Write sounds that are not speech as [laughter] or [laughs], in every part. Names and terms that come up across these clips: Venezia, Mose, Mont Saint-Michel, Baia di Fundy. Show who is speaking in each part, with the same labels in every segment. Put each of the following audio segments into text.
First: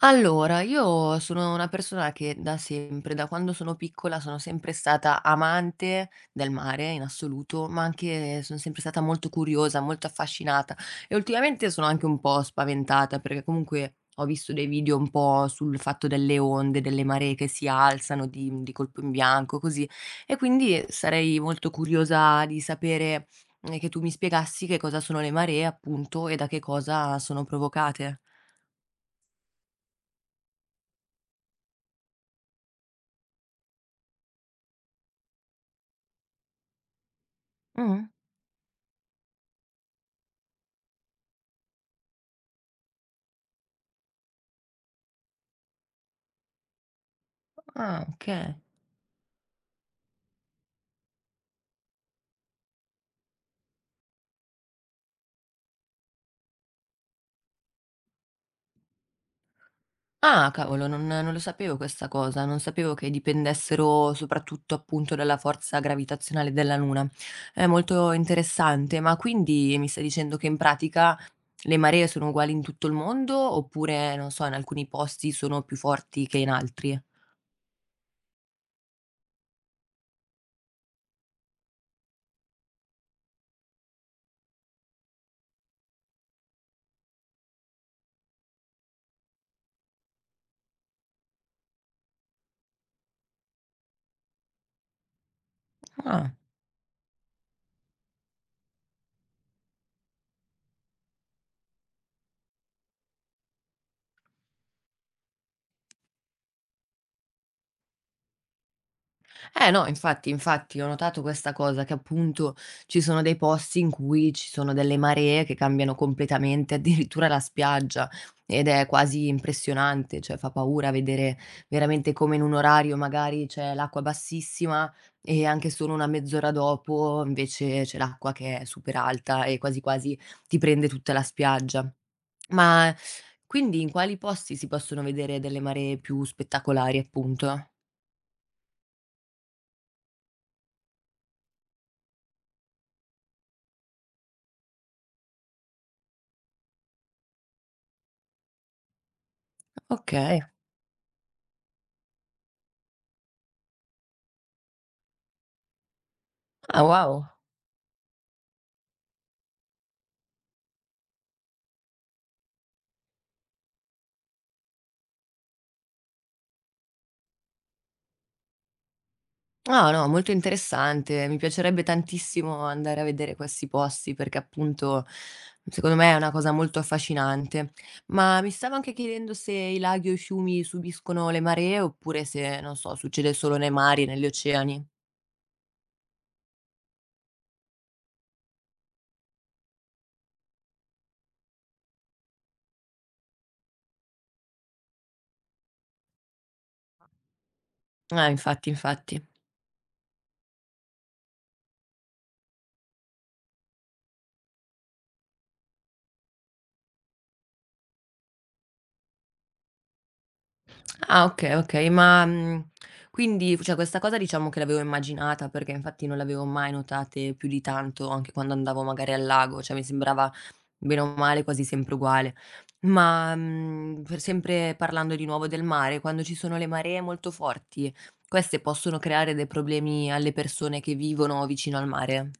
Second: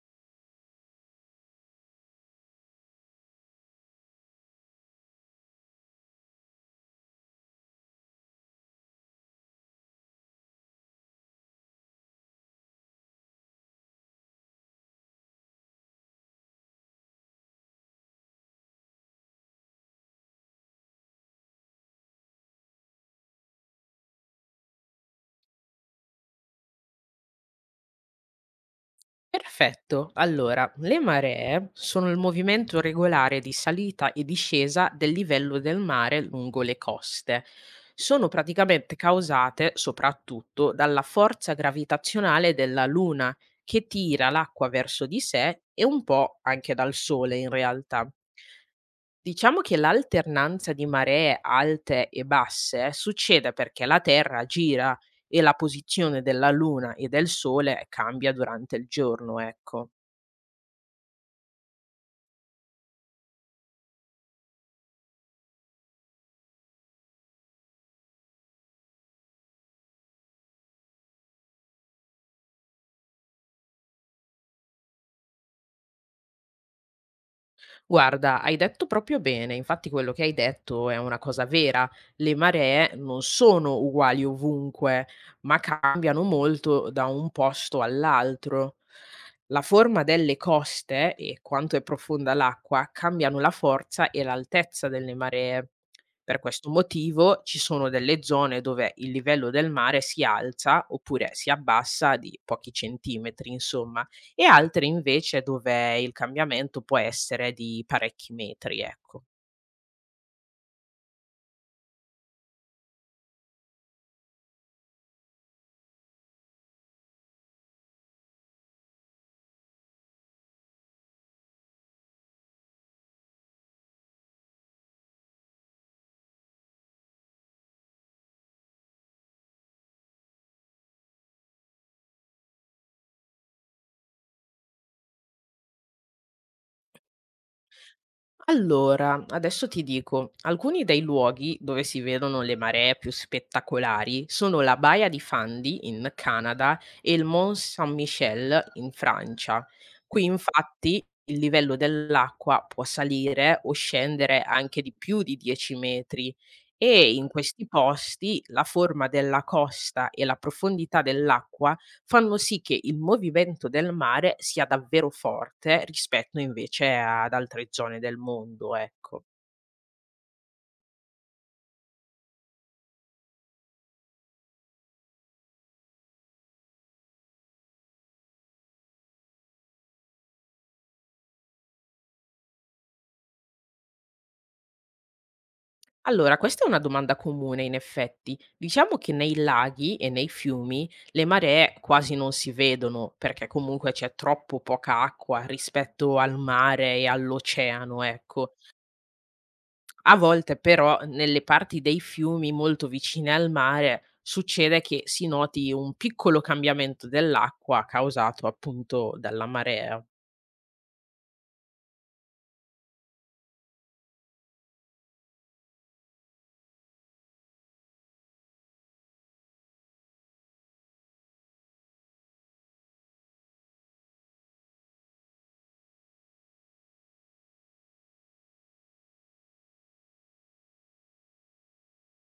Speaker 1: Allora, io sono una persona che da sempre, da quando sono piccola, sono sempre stata amante del mare in assoluto, ma anche sono sempre stata molto curiosa, molto affascinata e ultimamente sono anche un po' spaventata perché comunque ho visto dei video un po' sul fatto delle onde, delle maree che si alzano di colpo in bianco, così. E quindi sarei molto curiosa di sapere, che tu mi spiegassi che cosa sono le maree, appunto, e da che cosa sono provocate.
Speaker 2: Perfetto. Allora, le maree sono il movimento regolare di salita e discesa del livello del mare lungo le coste.
Speaker 1: Mm.
Speaker 2: Sono praticamente causate soprattutto dalla forza gravitazionale della Luna che tira l'acqua verso di sé e un po' anche dal Sole in
Speaker 1: Ah,
Speaker 2: realtà.
Speaker 1: okay.
Speaker 2: Diciamo che l'alternanza di maree alte e basse succede perché la Terra gira e la posizione della Luna e del Sole cambia durante il giorno, ecco.
Speaker 1: Ah, cavolo, non lo sapevo questa cosa, non sapevo che dipendessero soprattutto, appunto, dalla forza gravitazionale della Luna. È molto interessante, ma quindi mi stai dicendo che in pratica le maree sono uguali in tutto il mondo oppure, non so, in alcuni posti sono più forti che in altri?
Speaker 2: Guarda, hai detto proprio bene, infatti quello che hai detto è una cosa vera, le maree non sono uguali ovunque, ma cambiano molto da un posto all'altro. La forma delle coste e quanto è profonda l'acqua cambiano la forza e l'altezza delle maree.
Speaker 1: Ah.
Speaker 2: Per questo motivo ci sono delle zone dove il livello del mare si alza oppure si abbassa di pochi centimetri, insomma, e altre invece dove il cambiamento può essere di parecchi metri, ecco.
Speaker 1: Eh no, infatti, infatti ho notato questa cosa, che appunto ci sono dei posti in cui ci sono delle maree che cambiano completamente addirittura la spiaggia ed è quasi impressionante, cioè fa paura vedere veramente come in un orario magari c'è l'acqua bassissima e anche solo una mezz'ora dopo invece c'è l'acqua che è super alta e quasi quasi ti prende tutta la spiaggia. Ma quindi in quali posti si possono vedere delle maree più spettacolari appunto?
Speaker 2: Allora, adesso ti dico, alcuni dei luoghi dove si vedono le maree più spettacolari sono la Baia di Fundy in Canada e il Mont Saint-Michel in Francia. Qui
Speaker 1: Okay.
Speaker 2: infatti il livello dell'acqua può salire o scendere anche di più di 10 metri
Speaker 1: Ah,
Speaker 2: e
Speaker 1: wow.
Speaker 2: in questi posti la forma della costa e la profondità dell'acqua fanno sì che il movimento del mare sia davvero forte rispetto invece ad altre zone del mondo, ecco.
Speaker 1: No, no, molto interessante. Mi piacerebbe tantissimo andare a vedere questi posti perché appunto secondo me è una cosa molto affascinante. Ma mi stavo anche chiedendo se i laghi o i fiumi subiscono le maree oppure se, non so, succede solo nei mari, e negli oceani.
Speaker 2: Allora, questa è una domanda comune in effetti. Diciamo che nei laghi e nei fiumi le maree quasi non si vedono perché comunque c'è troppo poca acqua rispetto al mare e all'oceano,
Speaker 1: Ah,
Speaker 2: ecco.
Speaker 1: infatti, infatti.
Speaker 2: A volte però nelle parti dei fiumi molto vicine al mare succede che si noti un piccolo cambiamento dell'acqua causato appunto dalla marea.
Speaker 1: Ah, ok, ok, ma quindi cioè, questa cosa diciamo che l'avevo immaginata perché infatti non l'avevo mai notate più di tanto anche quando andavo magari al lago, cioè mi sembrava bene o male quasi sempre uguale. Ma, per sempre parlando di nuovo del mare, quando ci sono le maree molto forti, queste possono creare dei problemi alle persone che vivono vicino al mare?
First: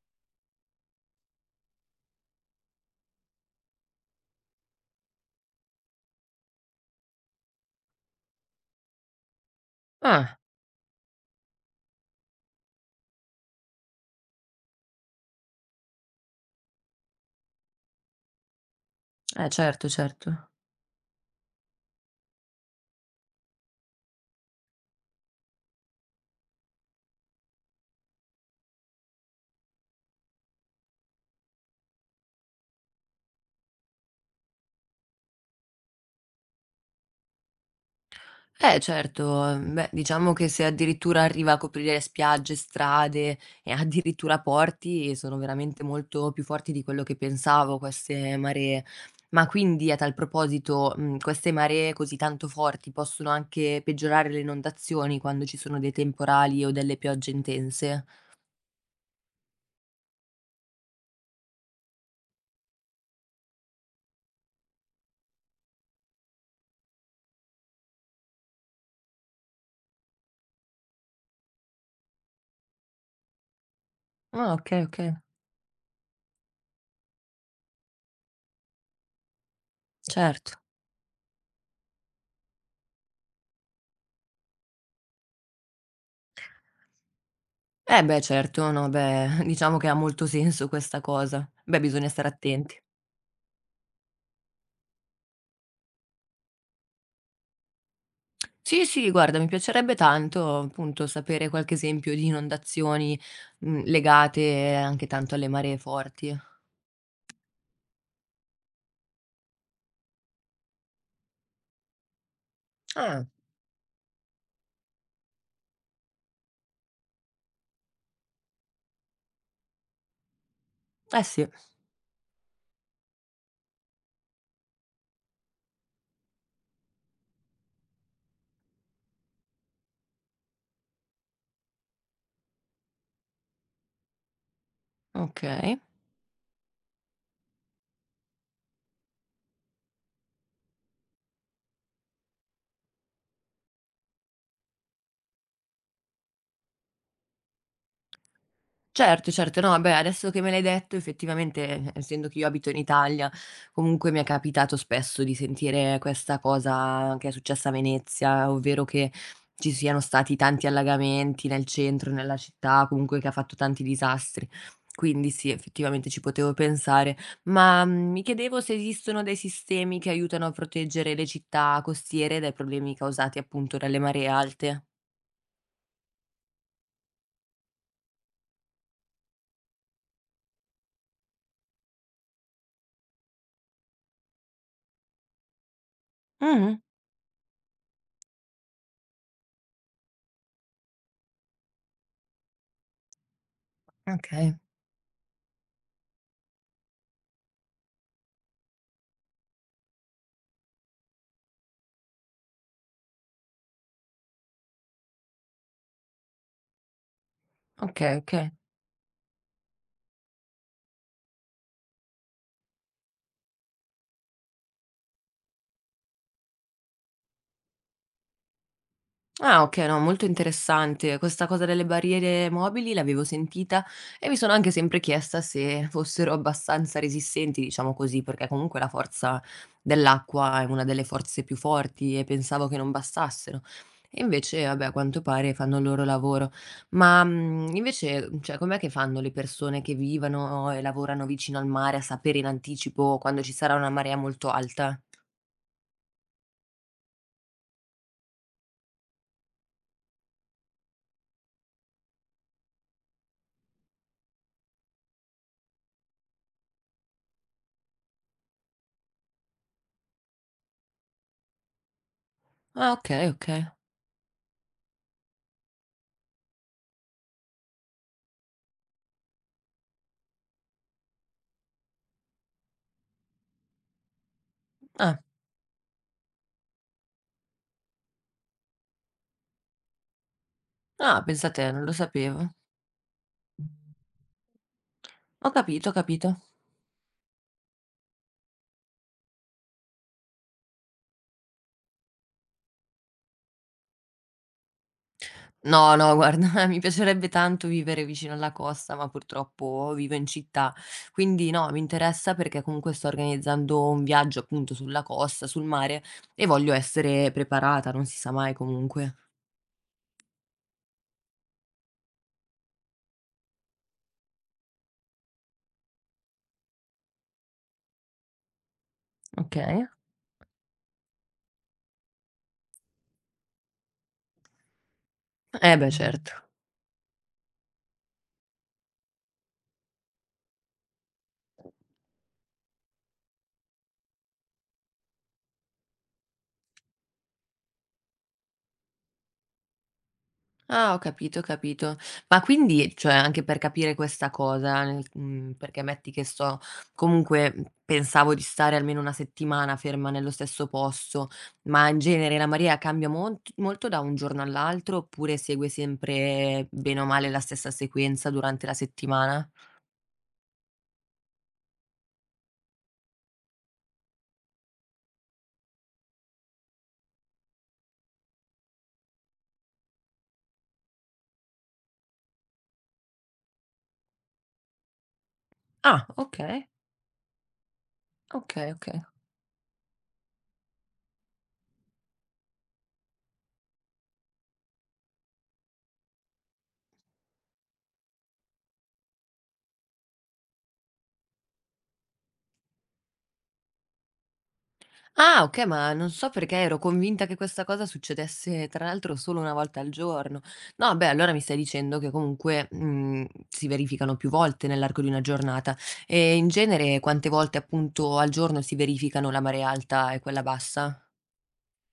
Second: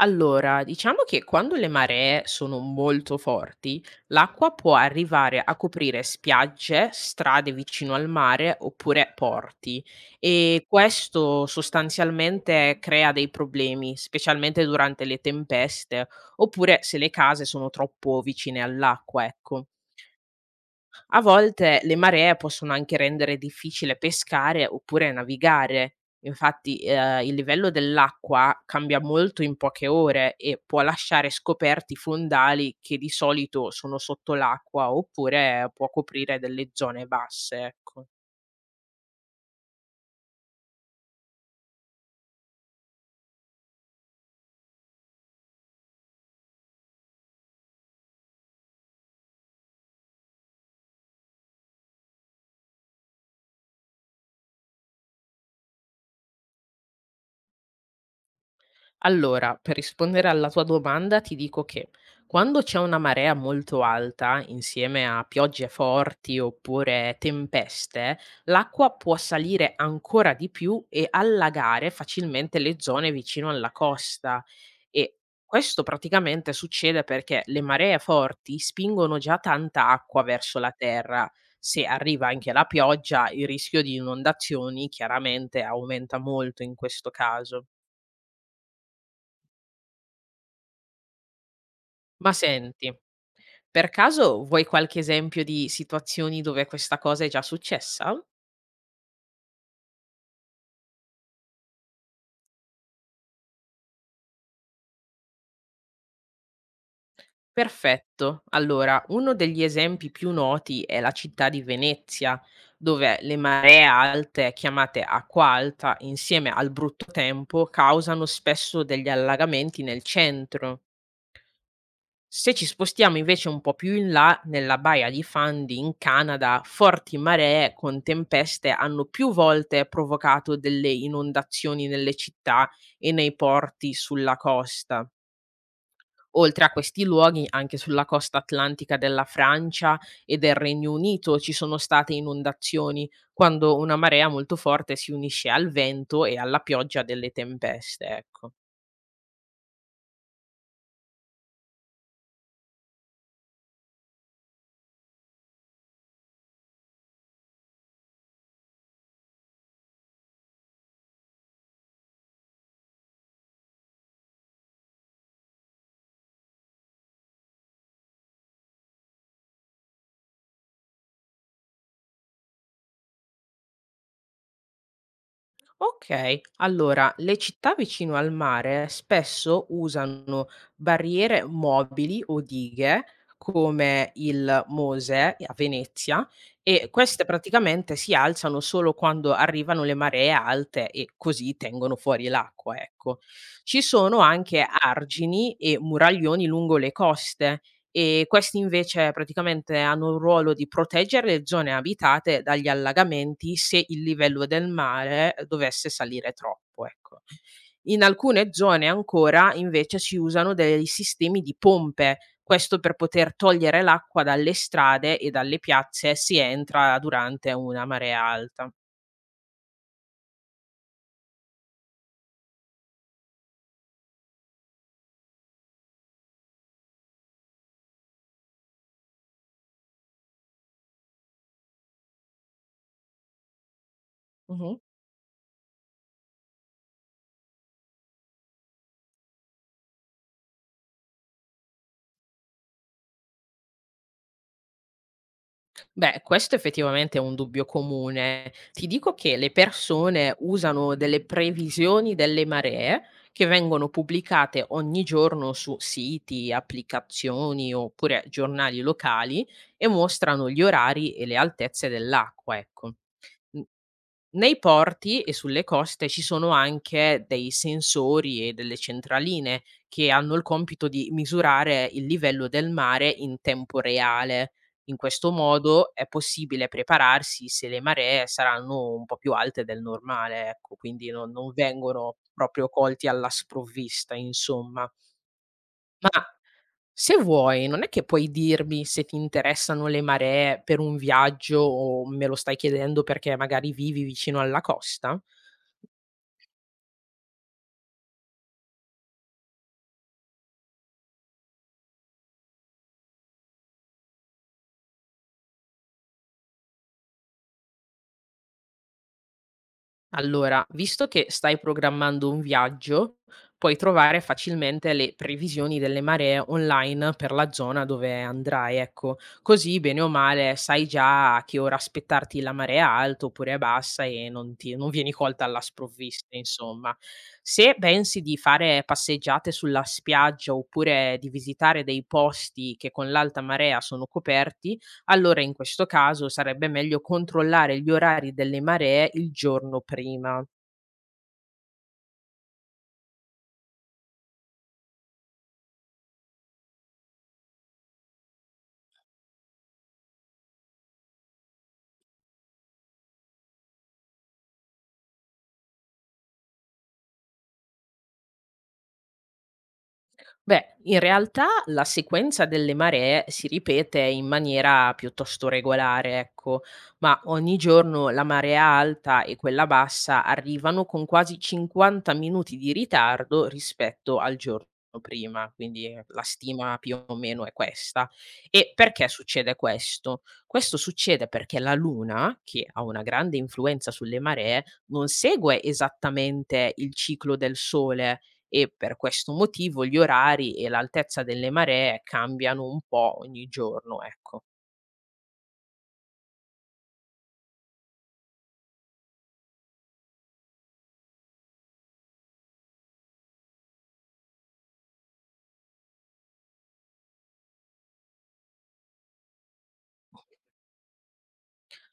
Speaker 2: Allora, diciamo che quando le maree sono molto forti, l'acqua può arrivare a coprire spiagge, strade vicino al mare oppure porti
Speaker 1: Ah.
Speaker 2: e questo sostanzialmente crea dei problemi, specialmente durante le tempeste oppure se le case sono troppo vicine all'acqua,
Speaker 1: Eh
Speaker 2: ecco.
Speaker 1: certo, certo.
Speaker 2: A volte le maree possono anche rendere difficile pescare oppure navigare. Infatti, il livello dell'acqua cambia molto in poche ore e può lasciare scoperti fondali che di solito sono sotto l'acqua oppure può coprire delle zone basse, ecco.
Speaker 1: Eh certo, beh, diciamo che se addirittura arriva a coprire spiagge, strade e [laughs] addirittura porti, sono veramente molto più forti di quello che pensavo queste maree. Ma quindi a tal proposito, queste maree così tanto forti possono anche peggiorare le inondazioni quando ci sono dei temporali o delle piogge intense?
Speaker 2: Allora, per rispondere alla tua domanda, ti dico che quando c'è una marea molto alta, insieme a piogge forti oppure tempeste, l'acqua può salire ancora di più e allagare facilmente le zone vicino alla costa.
Speaker 1: Ah, okay, okay,
Speaker 2: E questo praticamente succede perché le maree forti spingono già tanta acqua verso
Speaker 1: certo.
Speaker 2: la terra. Se arriva anche la pioggia, il rischio di inondazioni chiaramente aumenta molto in questo caso.
Speaker 1: Eh beh certo, no beh, [laughs] diciamo che ha molto senso questa cosa. Beh, bisogna stare
Speaker 2: Ma
Speaker 1: attenti.
Speaker 2: senti, per caso vuoi qualche esempio di situazioni dove questa cosa è già successa?
Speaker 1: Sì, sì, guarda, mi piacerebbe tanto, appunto, sapere qualche esempio di inondazioni, legate anche tanto alle maree forti.
Speaker 2: Perfetto. Allora, uno degli esempi più noti è la città di Venezia, dove
Speaker 1: Ah.
Speaker 2: le maree alte, chiamate acqua alta, insieme al brutto tempo, causano spesso degli allagamenti nel centro.
Speaker 1: Eh sì,
Speaker 2: Se ci spostiamo invece un po' più in là, nella baia di Fundy in Canada, forti maree con tempeste hanno più volte provocato delle inondazioni nelle città e nei porti sulla costa.
Speaker 1: okay.
Speaker 2: Oltre a questi luoghi, anche sulla costa atlantica della Francia e del Regno Unito ci sono state inondazioni, quando una marea molto forte si unisce al vento e alla pioggia delle tempeste, ecco.
Speaker 1: Certo, certo. No, beh, adesso che me l'hai detto effettivamente, essendo che io abito in Italia, comunque mi è capitato spesso di sentire questa cosa che è successa a Venezia, ovvero che ci siano stati tanti allagamenti nel centro, nella città, comunque che ha fatto tanti disastri. Quindi sì, effettivamente ci potevo pensare, ma, mi chiedevo se esistono dei sistemi che aiutano a proteggere le città costiere dai problemi causati appunto dalle maree alte.
Speaker 2: Okay, allora le città vicino al mare spesso usano barriere mobili o dighe, come il Mose a Venezia,
Speaker 1: Mh-mh.
Speaker 2: e queste praticamente si alzano solo quando arrivano le maree alte e così tengono fuori l'acqua, ecco. Ci sono
Speaker 1: Okay,
Speaker 2: anche argini e muraglioni lungo le coste e questi invece praticamente hanno un ruolo di proteggere le zone abitate dagli allagamenti se il livello del mare dovesse salire troppo, ecco. In
Speaker 1: okay,
Speaker 2: alcune
Speaker 1: okay.
Speaker 2: zone ancora invece si usano dei sistemi di pompe, questo per poter togliere l'acqua dalle strade e dalle piazze se entra durante una marea alta.
Speaker 1: Ah, okay, no, molto interessante. Questa cosa delle barriere mobili l'avevo sentita e mi sono anche sempre chiesta se fossero abbastanza resistenti, diciamo così, perché comunque la forza dell'acqua è una delle forze più forti e pensavo che non bastassero. E invece
Speaker 2: Mh-mh.
Speaker 1: vabbè, a quanto pare fanno il loro lavoro. Ma, invece, cioè com'è che fanno le persone che vivono e lavorano vicino al mare a sapere in anticipo quando ci sarà una marea molto alta?
Speaker 2: Beh, questo effettivamente è un dubbio comune. Ti dico che le persone usano delle previsioni delle maree che vengono pubblicate ogni giorno su siti, applicazioni oppure giornali locali e mostrano gli orari e le altezze dell'acqua,
Speaker 1: Ah,
Speaker 2: ecco.
Speaker 1: okay,
Speaker 2: N-
Speaker 1: okay.
Speaker 2: Nei porti e sulle coste ci sono anche dei sensori e delle centraline che hanno il compito di misurare il livello del mare in tempo reale, in
Speaker 1: Ah,
Speaker 2: questo modo è possibile prepararsi se le maree saranno un po' più alte del normale, ecco, quindi
Speaker 1: ah,
Speaker 2: non
Speaker 1: pensa te, non lo
Speaker 2: vengono
Speaker 1: sapevo.
Speaker 2: proprio colti alla sprovvista, insomma.
Speaker 1: Ho capito, ho
Speaker 2: Ma
Speaker 1: capito.
Speaker 2: se vuoi, non è che puoi dirmi se ti interessano le maree per un viaggio o me lo stai chiedendo perché magari vivi vicino alla costa?
Speaker 1: No, no, guarda, [laughs] mi piacerebbe tanto vivere vicino alla costa, ma purtroppo vivo in città. Quindi no, mi interessa perché comunque sto organizzando un viaggio appunto sulla costa, sul mare e voglio essere preparata, non si sa mai comunque.
Speaker 2: Allora, visto che stai programmando un viaggio, puoi trovare facilmente le previsioni delle maree online per la zona dove andrai, ecco. Così,
Speaker 1: Okay.
Speaker 2: bene o male, sai già a che ora aspettarti la marea alta oppure bassa e non vieni colta alla
Speaker 1: Eh beh, certo.
Speaker 2: sprovvista, insomma. Se pensi di fare passeggiate sulla spiaggia oppure di visitare dei posti che con l'alta marea sono coperti, allora in questo caso sarebbe meglio controllare gli orari delle maree il giorno prima.
Speaker 1: Ah, ho capito, ho capito. Ma quindi, cioè anche per capire questa cosa, nel perché metti che so, comunque, pensavo di stare almeno 1 settimana ferma nello stesso posto, ma in genere la marea cambia mont molto da un giorno all'altro, oppure segue sempre bene o male la stessa sequenza durante la settimana?
Speaker 2: Beh, in realtà la sequenza delle maree si ripete in maniera piuttosto regolare, ecco, ma ogni giorno la marea alta e quella bassa arrivano con quasi 50 minuti di ritardo rispetto al giorno prima, quindi
Speaker 1: Ah,
Speaker 2: la
Speaker 1: okay,
Speaker 2: stima più o meno è questa. E
Speaker 1: okay, okay.
Speaker 2: perché succede questo? Questo succede perché la Luna, che ha una grande influenza sulle maree, non segue esattamente il ciclo del Sole, e per questo motivo gli orari e l'altezza delle maree cambiano un po' ogni giorno, ecco.
Speaker 1: Ah, okay, ma non so perché ero convinta che questa cosa succedesse tra l'altro solo 1 volta al giorno. No, beh, allora mi stai dicendo che comunque, si verificano più volte nell'arco di una giornata. E in genere quante volte appunto al giorno si verificano la marea alta e quella bassa?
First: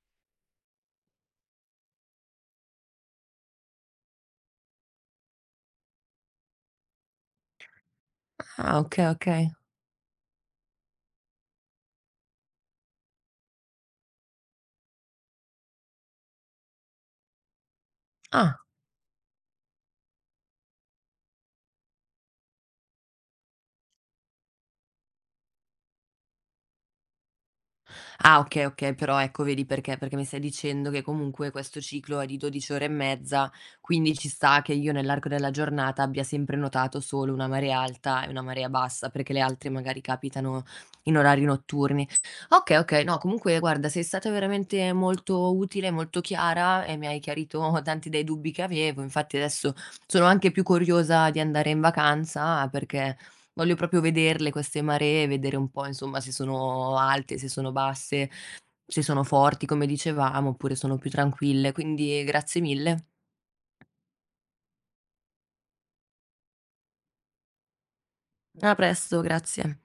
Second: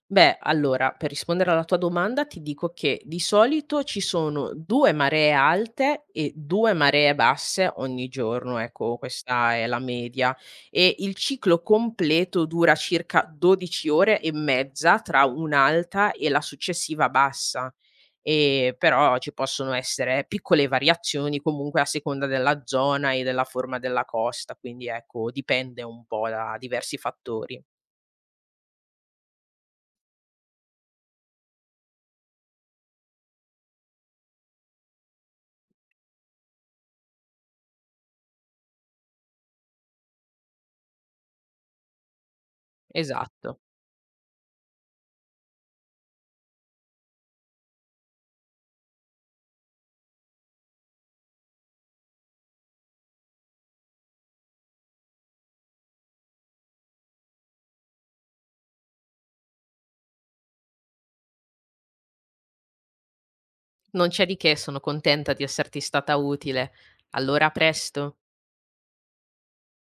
Speaker 2: Beh, allora, per rispondere alla tua domanda ti dico che di solito ci sono 2 maree alte e 2 maree basse ogni giorno,
Speaker 1: Ah,
Speaker 2: ecco,
Speaker 1: okay, okay.
Speaker 2: questa è la media, e il ciclo completo dura circa 12 ore e mezza tra un'alta e la successiva bassa.
Speaker 1: Ah.
Speaker 2: Però ci possono essere piccole variazioni comunque a seconda della zona e della forma della costa, quindi ecco, dipende un po' da diversi fattori.
Speaker 1: Ah, okay, okay, però ecco vedi perché mi stai dicendo che comunque questo ciclo è di 12 ore e mezza, quindi ci sta che io nell'arco della giornata abbia sempre notato solo una marea alta e una marea bassa, perché le altre magari capitano in orari notturni. Okay, okay, no
Speaker 2: Esatto.
Speaker 1: comunque guarda sei stata veramente molto utile, molto chiara e mi hai chiarito tanti dei dubbi che avevo. Infatti adesso sono anche più curiosa di andare in vacanza perché voglio proprio vederle queste maree, vedere un po' insomma se sono alte, se sono basse, se sono forti come dicevamo, oppure sono più tranquille. Quindi grazie mille.
Speaker 2: Non c'è di che, sono contenta di esserti stata utile. Allora a presto.
Speaker 1: A presto, grazie.